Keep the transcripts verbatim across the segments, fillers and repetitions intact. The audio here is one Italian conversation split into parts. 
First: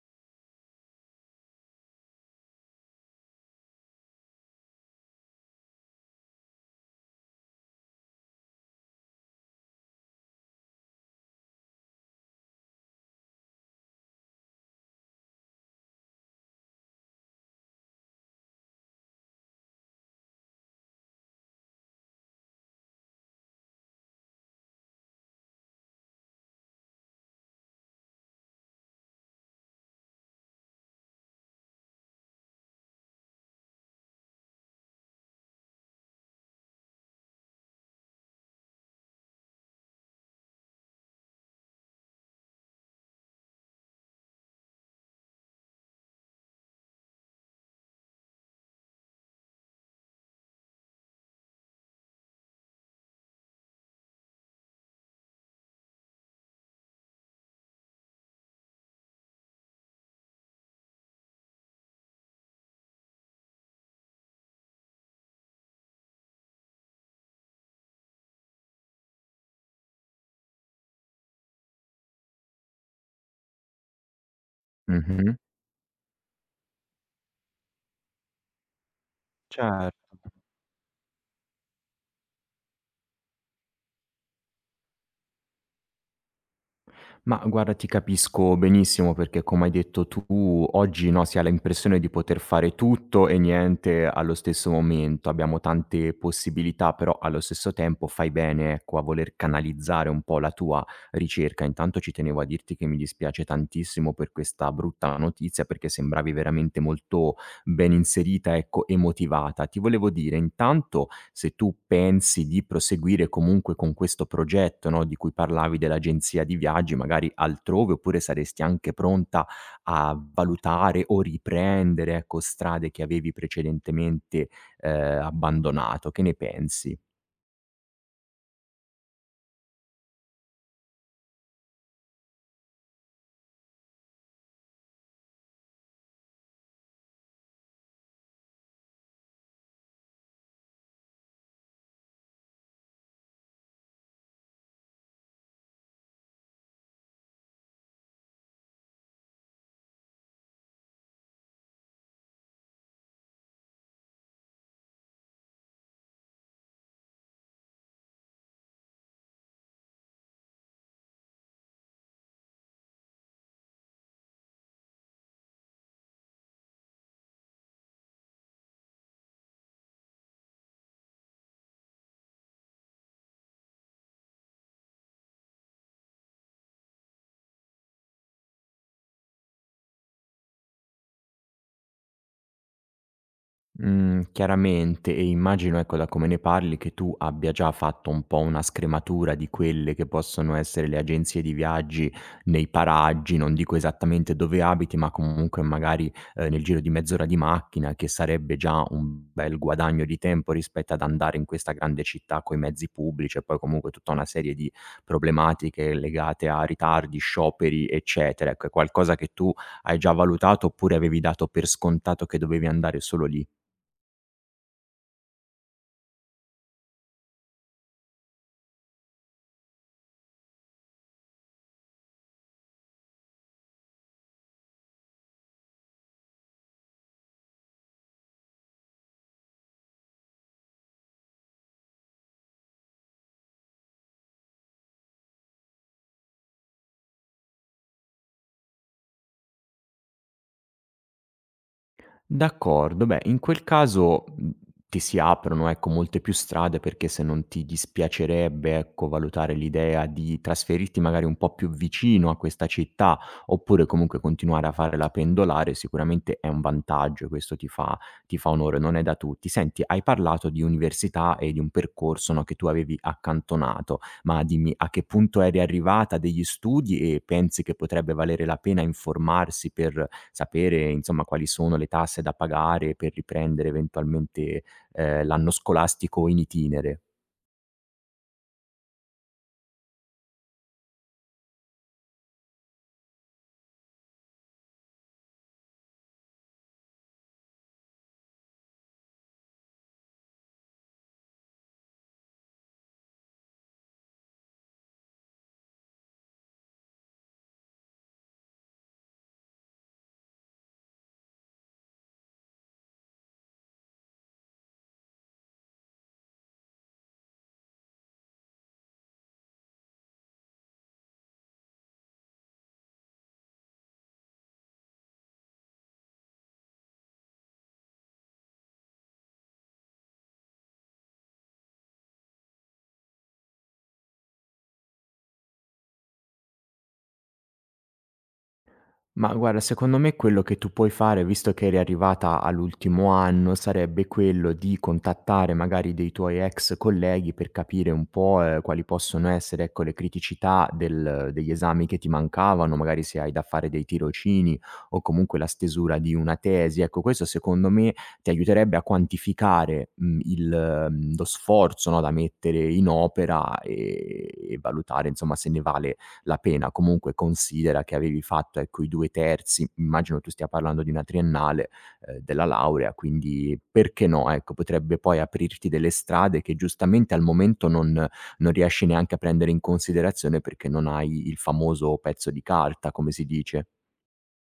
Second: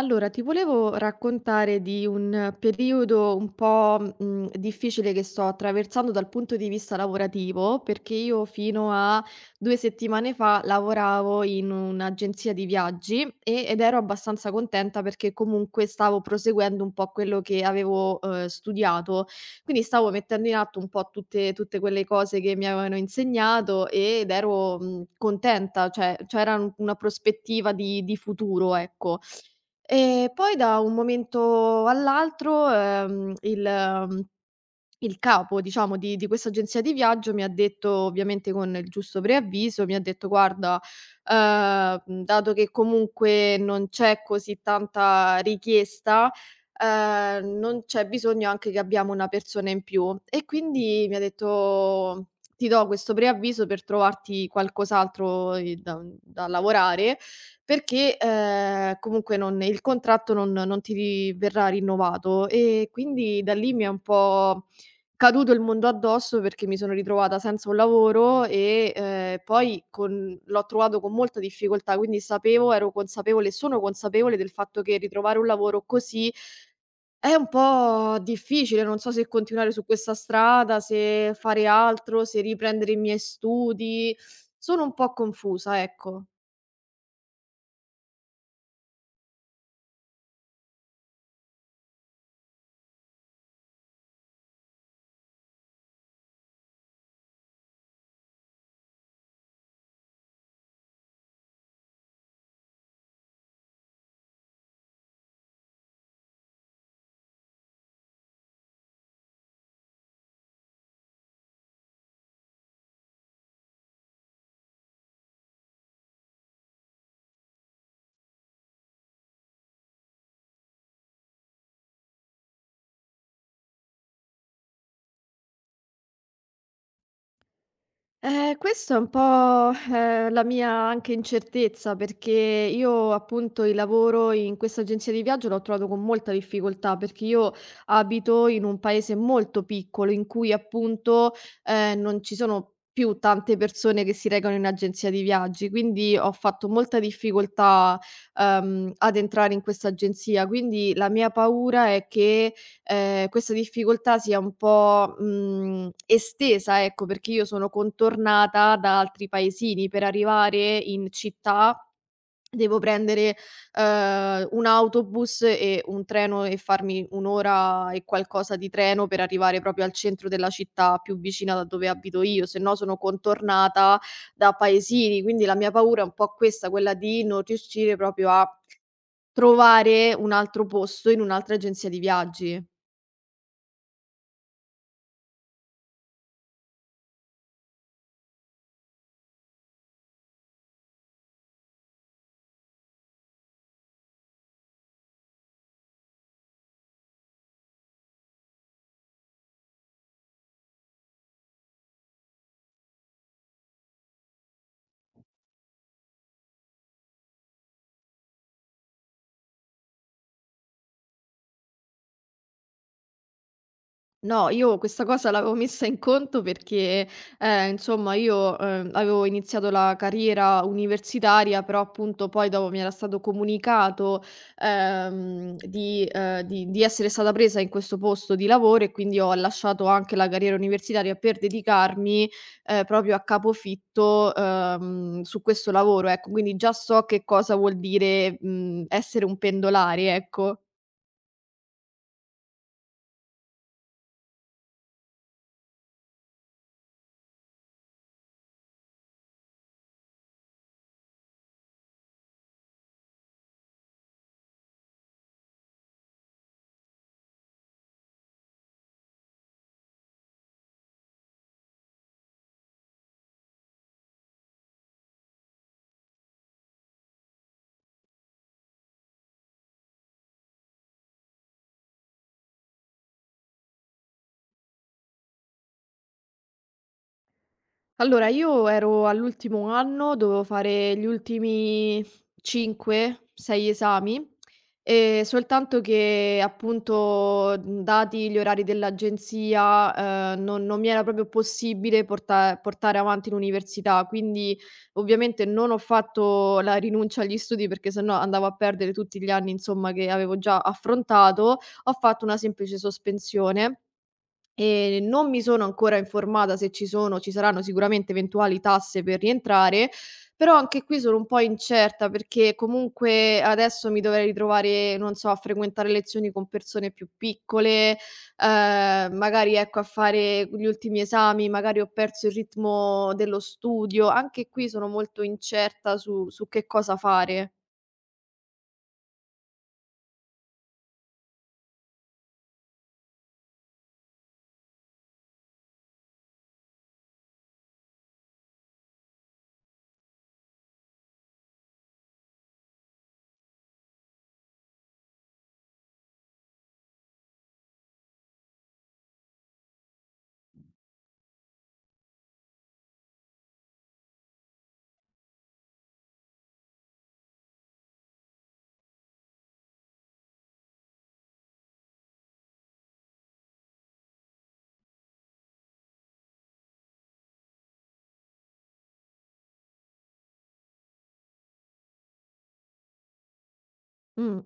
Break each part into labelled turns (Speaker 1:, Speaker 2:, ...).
Speaker 1: Allora, ti volevo raccontare di un periodo un po', mhmm, difficile che sto attraversando dal punto di vista lavorativo, perché io fino a due settimane fa lavoravo in un'agenzia di viaggi e ed ero abbastanza contenta perché comunque stavo proseguendo un po' quello che avevo, uhm, studiato. Quindi stavo mettendo in atto un po' tutte tutte quelle cose che mi avevano insegnato ed ero, mhmm, contenta, cioè c'era un una prospettiva di di futuro, ecco. E poi da un momento all'altro, ehm, il mhmm, il capo, diciamo, di di questa agenzia di viaggio mi ha detto, ovviamente con il giusto preavviso, mi ha detto: "Guarda, uhm, dato che comunque non c'è così tanta richiesta, uhm, non c'è bisogno anche che abbiamo una persona in più". E quindi mi ha detto: "Ti do questo preavviso per trovarti qualcos'altro i da da lavorare, perché, ehm, comunque non il contratto non non ti verrà rinnovato". E quindi da lì mi ha un po' caduto il mondo addosso perché mi sono ritrovata senza un lavoro e, ehm, poi con l'ho trovato con molta difficoltà, quindi sapevo ero consapevole e sono consapevole del fatto che
Speaker 2: Mh-mh.
Speaker 1: ritrovare un lavoro così è un po' difficile, non so se continuare su
Speaker 2: Cer
Speaker 1: questa strada, se fare altro, se riprendere i miei studi. Sono un po' confusa, ecco.
Speaker 2: Ma guarda, ti capisco benissimo perché, come hai detto tu, oggi, no, si ha l'impressione di poter fare tutto e niente allo stesso momento. Abbiamo tante possibilità, però allo stesso tempo fai bene, ecco, a voler canalizzare un po' la tua ricerca. Intanto ci tenevo a dirti che mi dispiace tantissimo per questa brutta notizia, perché sembravi veramente molto ben inserita, ecco, e motivata. Ti volevo dire intanto se tu pensi di proseguire comunque con questo progetto, no, di cui parlavi dell'agenzia di viaggi, magari altrove, oppure saresti anche pronta a valutare o riprendere, ecco, strade che avevi precedentemente, ehm, abbandonato. Che ne pensi?
Speaker 1: Eh, questo è un po', ehm, la mia anche incertezza, perché io appunto il lavoro in questa agenzia di viaggio l'ho trovato con molta difficoltà, perché io abito in un paese molto piccolo in cui appunto, ehm, non ci sono più tante persone che si recano in agenzia di viaggi, quindi ho fatto molta difficoltà, ehm, ad entrare in questa agenzia. Quindi la mia paura è che, ehm, questa difficoltà sia un po', mhmm, estesa, ecco, perché io sono contornata da altri paesini. Per arrivare in città devo prendere, ehm, un autobus e un treno e farmi un' ora e qualcosa di treno per arrivare proprio al centro della città più vicina da dove abito io, se no sono contornata da paesini. Quindi la mia paura è un po' questa, quella di non riuscire proprio a trovare un altro posto in un'altra agenzia di viaggi.
Speaker 2: Mhmm, chiaramente e immagino, ecco, da come ne parli, che tu abbia già fatto un po' una scrematura di quelle che possono essere le agenzie di viaggi nei paraggi, non dico esattamente dove abiti, ma comunque magari, ehm, nel giro di mezz'ora di macchina, che sarebbe già un bel guadagno di tempo rispetto ad andare in questa grande città coi mezzi pubblici e poi comunque tutta una serie di problematiche legate a ritardi, scioperi, eccetera. Ecco, è qualcosa che tu hai già valutato oppure avevi dato per scontato che dovevi andare solo lì?
Speaker 1: No, io questa cosa l'avevo messa in conto perché, ehm, insomma io, ehm, avevo iniziato la carriera universitaria, però appunto poi dopo mi era stato comunicato, ehm, di ehm, di di essere stata presa in questo posto di lavoro e quindi ho lasciato anche la carriera universitaria per dedicarmi, ehm, proprio a capofitto, ehm, su questo lavoro, ecco. Quindi già so che cosa vuol dire, mhmm, essere un pendolare, ecco.
Speaker 2: D'accordo, beh, in quel caso, mhmm, ti si aprono, ecco, molte più strade perché se non ti dispiacerebbe, ecco, valutare l'idea di trasferirti magari un po' più vicino a questa città, oppure comunque continuare a fare la pendolare, sicuramente è un vantaggio e questo ti fa ti fa onore, non è da tutti. Senti, hai parlato di università e di un percorso, no, che tu avevi accantonato, ma dimmi a che punto eri arrivata degli studi e pensi che potrebbe valere la pena informarsi per sapere, insomma, quali sono le tasse da pagare per riprendere eventualmente, ehm, l'anno scolastico in itinere.
Speaker 1: Allora, io ero all'ultimo anno, dovevo fare gli ultimi cinque, sei esami, e soltanto che appunto, mhmm, dati gli orari dell'agenzia, ehm, non non mi era proprio possibile porta portare avanti l'università, quindi ovviamente non ho fatto la rinuncia agli studi perché se no andavo a perdere tutti gli anni, insomma, che avevo già affrontato, ho fatto una semplice sospensione. Ehm, non mi sono ancora informata se ci sono ci saranno sicuramente eventuali tasse per rientrare, però anche qui sono un po' incerta perché comunque adesso mi dovrei ritrovare, non so, a frequentare lezioni con persone più piccole, ehm, magari ecco a fare gli ultimi esami, magari ho perso il ritmo dello studio. Anche qui sono molto incerta su su che cosa fare.
Speaker 2: Ma guarda, secondo me quello che tu puoi fare, visto che eri arrivata all'ultimo anno, sarebbe quello di contattare magari dei tuoi ex colleghi per capire un po', ehm, quali possono essere, ecco, le criticità del degli esami che ti mancavano, magari se hai da fare dei tirocini o comunque la stesura di una tesi. Ecco, questo secondo me ti aiuterebbe a quantificare, mhmm, il mhmm, lo sforzo, no, da mettere in opera, ehm, e valutare insomma se ne vale la pena. Comunque considera che avevi fatto, ecco, i due terzi, immagino tu stia parlando di una triennale, ehm, della laurea, quindi perché no, ecco, potrebbe poi aprirti delle strade che giustamente al momento non non riesci neanche a prendere in considerazione perché non hai il famoso pezzo di carta, come si dice.
Speaker 1: Mh.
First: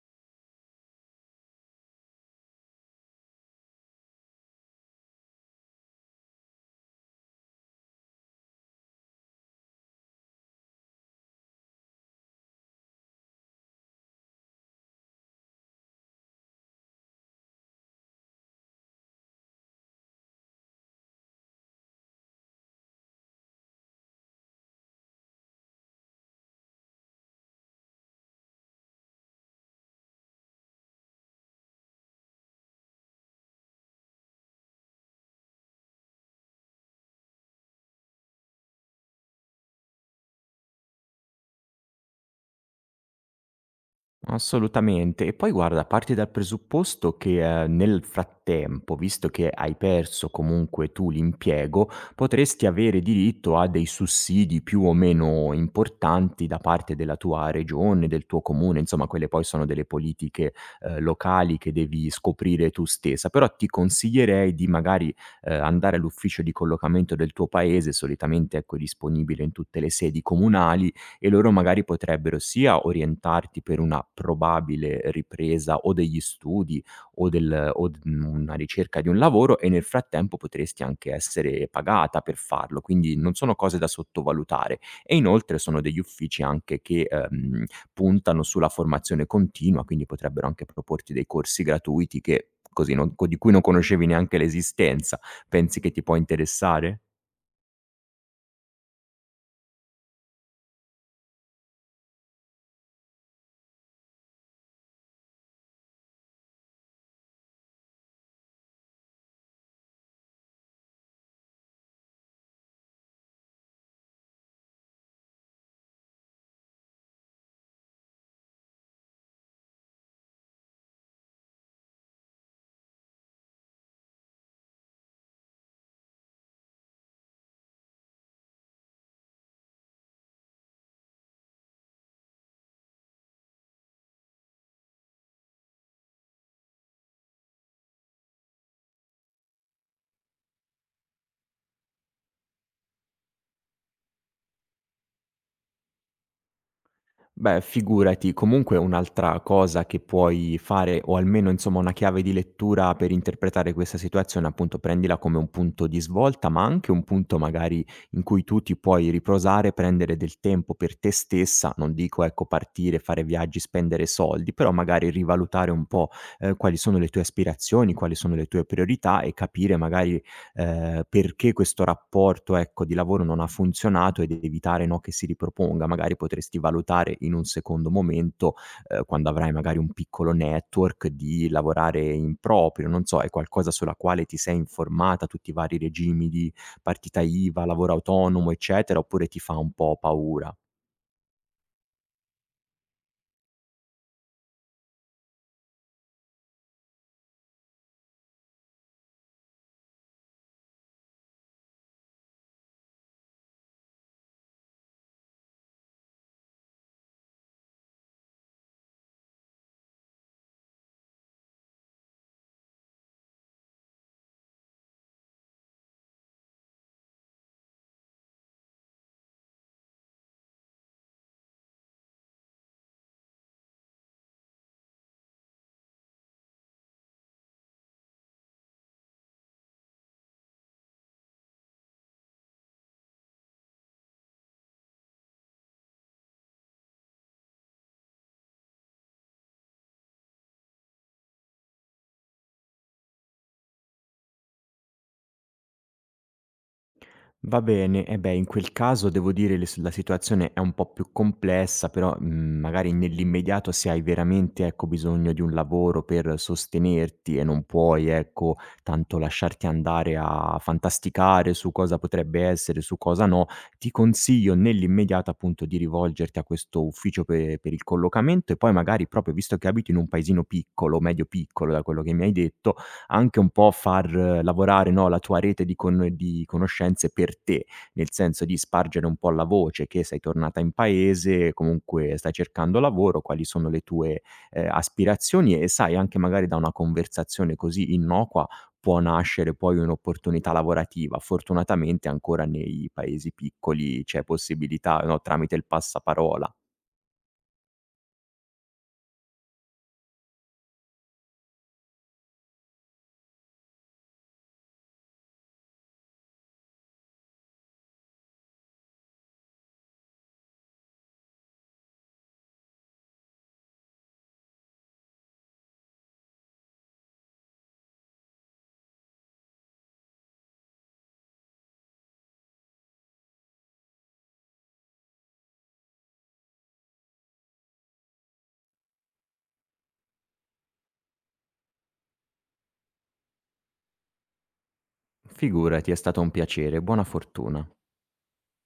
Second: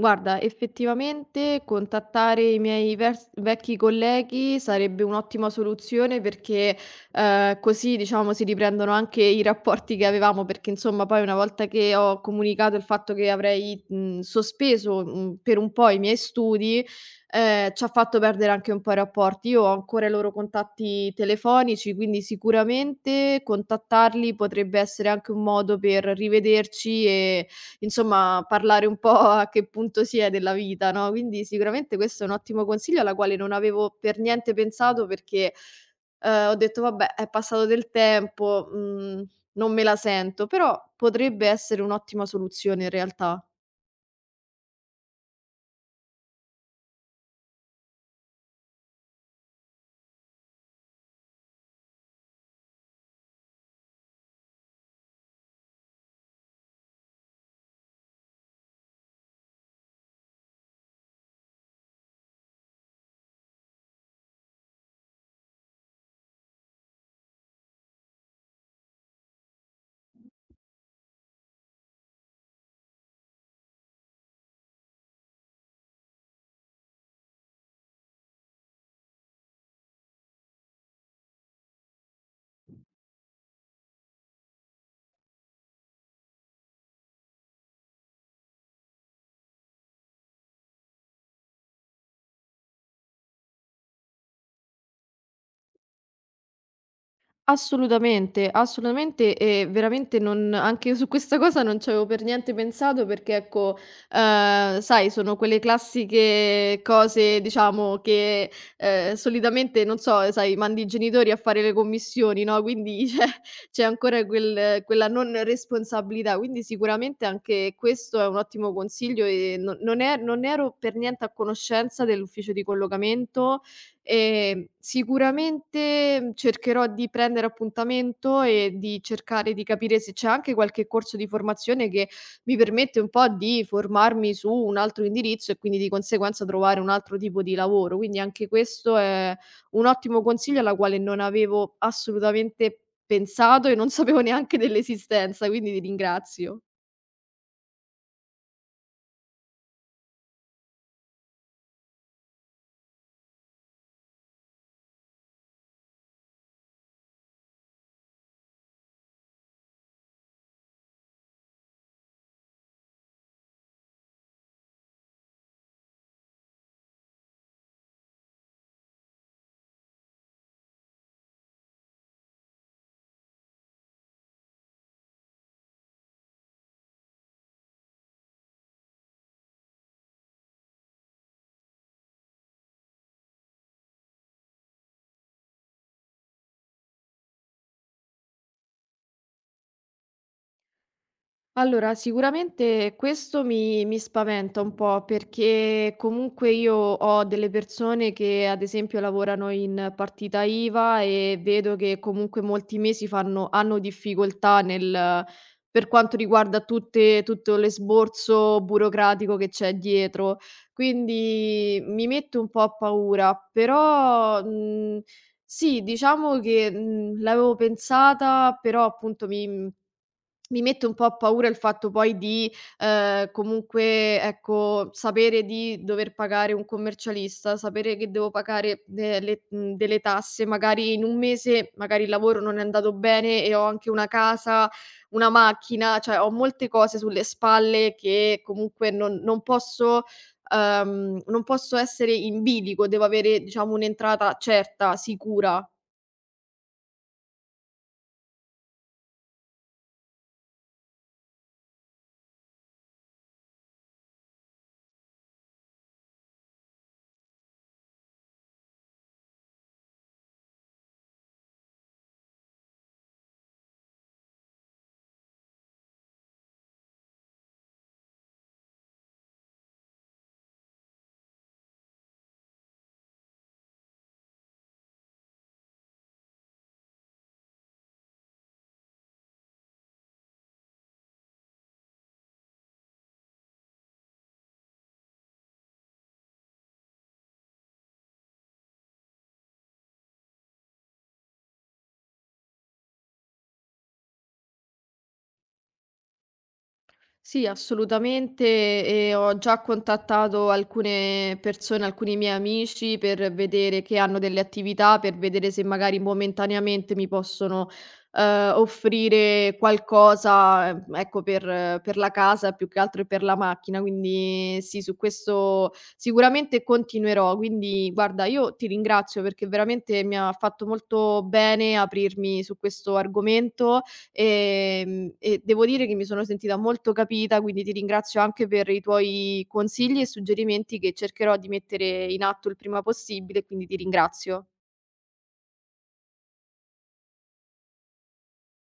Speaker 1: Guarda, effettivamente contattare i miei vers vecchi colleghi sarebbe un'ottima soluzione perché, ehm, così diciamo si riprendono anche i rapporti che avevamo, perché insomma poi una volta che ho comunicato il fatto che avrei, mhmm, sospeso, mhmm, per un po' i miei studi, ehm, ci ha fatto perdere anche un po' i rapporti. Io ho ancora i loro contatti telefonici, quindi sicuramente contattarli potrebbe essere anche un modo per rivederci e insomma, parlare un po' a che punto si è della vita, no, quindi sicuramente questo è un ottimo consiglio alla quale non avevo per niente pensato perché, ehm, ho detto: "Vabbè, è passato del tempo, mhmm, non me la sento", però potrebbe essere un'ottima soluzione in realtà.
Speaker 2: Assolutamente. E poi guarda, parti dal presupposto che, ehm, nel frattempo, visto che hai perso comunque tu l'impiego, potresti avere diritto a dei sussidi più o meno importanti da parte della tua regione, del tuo comune, insomma quelle poi sono delle politiche, ehm, locali che devi scoprire tu stessa. Però ti consiglierei di magari, ehm, andare all'ufficio di collocamento del tuo paese, solitamente ecco è disponibile in tutte le sedi comunali, e loro magari potrebbero sia orientarti per una probabile ripresa o degli studi o del o d mhmm, una ricerca di un lavoro e nel frattempo potresti anche essere pagata per farlo, quindi non sono cose da sottovalutare. E inoltre sono degli uffici anche che, ehm, puntano sulla formazione continua, quindi potrebbero anche proporti dei corsi gratuiti che così non co di cui non conoscevi neanche l'esistenza. Pensi che ti può interessare?
Speaker 1: Assolutamente, assolutamente e veramente non anche io su questa cosa non c'avevo per niente pensato perché ecco, ehm, sai sono quelle classiche cose diciamo che, ehm, solitamente non so, sai mandi i genitori a fare le commissioni, no, quindi c'è c'è ancora quel quella non responsabilità, quindi sicuramente anche questo è un ottimo consiglio e no non e non ero per niente a conoscenza dell'ufficio di collocamento. Ehm, sicuramente mhmm, cercherò di prendere appuntamento e di cercare di capire se c'è anche qualche corso di formazione che mi permette un po' di formarmi su un altro indirizzo e quindi di conseguenza trovare un altro tipo di lavoro. Quindi anche questo è un ottimo consiglio alla quale non avevo assolutamente pensato e non sapevo neanche dell'esistenza, quindi ti ringrazio.
Speaker 2: Beh, figurati, comunque un'altra cosa che puoi fare, o almeno insomma una chiave di lettura per interpretare questa situazione, appunto prendila come un punto di svolta, ma anche un punto magari in cui tu ti puoi riposare, prendere del tempo per te stessa, non dico ecco partire, fare viaggi, spendere soldi, però magari rivalutare un po' eh, quali sono le tue aspirazioni, quali sono le tue priorità e capire magari ehm, perché questo rapporto, ecco, di lavoro non ha funzionato ed evitare, no, che si riproponga. Magari potresti valutare in un secondo momento, ehm, quando avrai magari un piccolo network, di lavorare in proprio. Non so, è qualcosa sulla quale ti sei informata, tutti i vari regimi di partita IVA, lavoro autonomo, eccetera, oppure ti fa un po' paura?
Speaker 1: Allora, sicuramente questo mi, mi spaventa un po' perché comunque io ho delle persone che ad esempio lavorano in partita IVA e vedo che comunque molti mesi fanno, hanno difficoltà nel, per quanto riguarda tutte, tutto l'esborso burocratico che c'è dietro. Quindi mi mette un po' a paura, però mh, sì, diciamo che mh, l'avevo pensata, però appunto mi mi mette un po' a paura il fatto poi di, ehm, comunque, ecco, sapere di dover pagare un commercialista, sapere che devo pagare delle mhmm, delle tasse, magari in un mese, magari il lavoro non è andato bene e ho anche una casa, una macchina, cioè ho molte cose sulle spalle che comunque non non posso ehm, non posso essere in bilico, devo avere diciamo un'entrata certa, sicura.
Speaker 2: Va bene, eh beh, in quel caso devo dire le s la situazione è un po' più complessa, però, mhmm, magari nell'immediato se hai veramente, ecco, bisogno di un lavoro per sostenerti e non puoi, ecco, tanto lasciarti andare a fantasticare su cosa potrebbe essere, su cosa no, ti consiglio nell'immediato, appunto, di rivolgerti a questo ufficio pe per il collocamento e poi magari proprio visto che abiti in un paesino piccolo, medio piccolo da quello che mi hai detto, anche un po' far eh, lavorare, no, la tua rete di con di conoscenze per te, nel senso di spargere un po' la voce che sei tornata in paese, comunque stai cercando lavoro, quali sono le tue, ehm, aspirazioni e sai anche magari da una conversazione così innocua può nascere poi un'opportunità lavorativa. Fortunatamente ancora nei paesi piccoli c'è possibilità, no, tramite il passaparola.
Speaker 1: Sì, assolutamente, e ho già contattato alcune persone, alcuni miei amici per vedere che hanno delle attività, per vedere se magari momentaneamente mi possono, ehm, offrire qualcosa, ehm, ecco, per eh, per la casa più che altro e per la macchina. Quindi sì, su questo sicuramente continuerò. Quindi guarda, io ti ringrazio perché veramente mi ha fatto molto bene aprirmi su questo argomento. Ehm, e devo dire che mi sono sentita molto capita, quindi ti ringrazio anche per i tuoi consigli e suggerimenti che cercherò di mettere in atto il prima possibile, quindi ti ringrazio.
Speaker 2: Figurati, è stato un piacere, buona fortuna.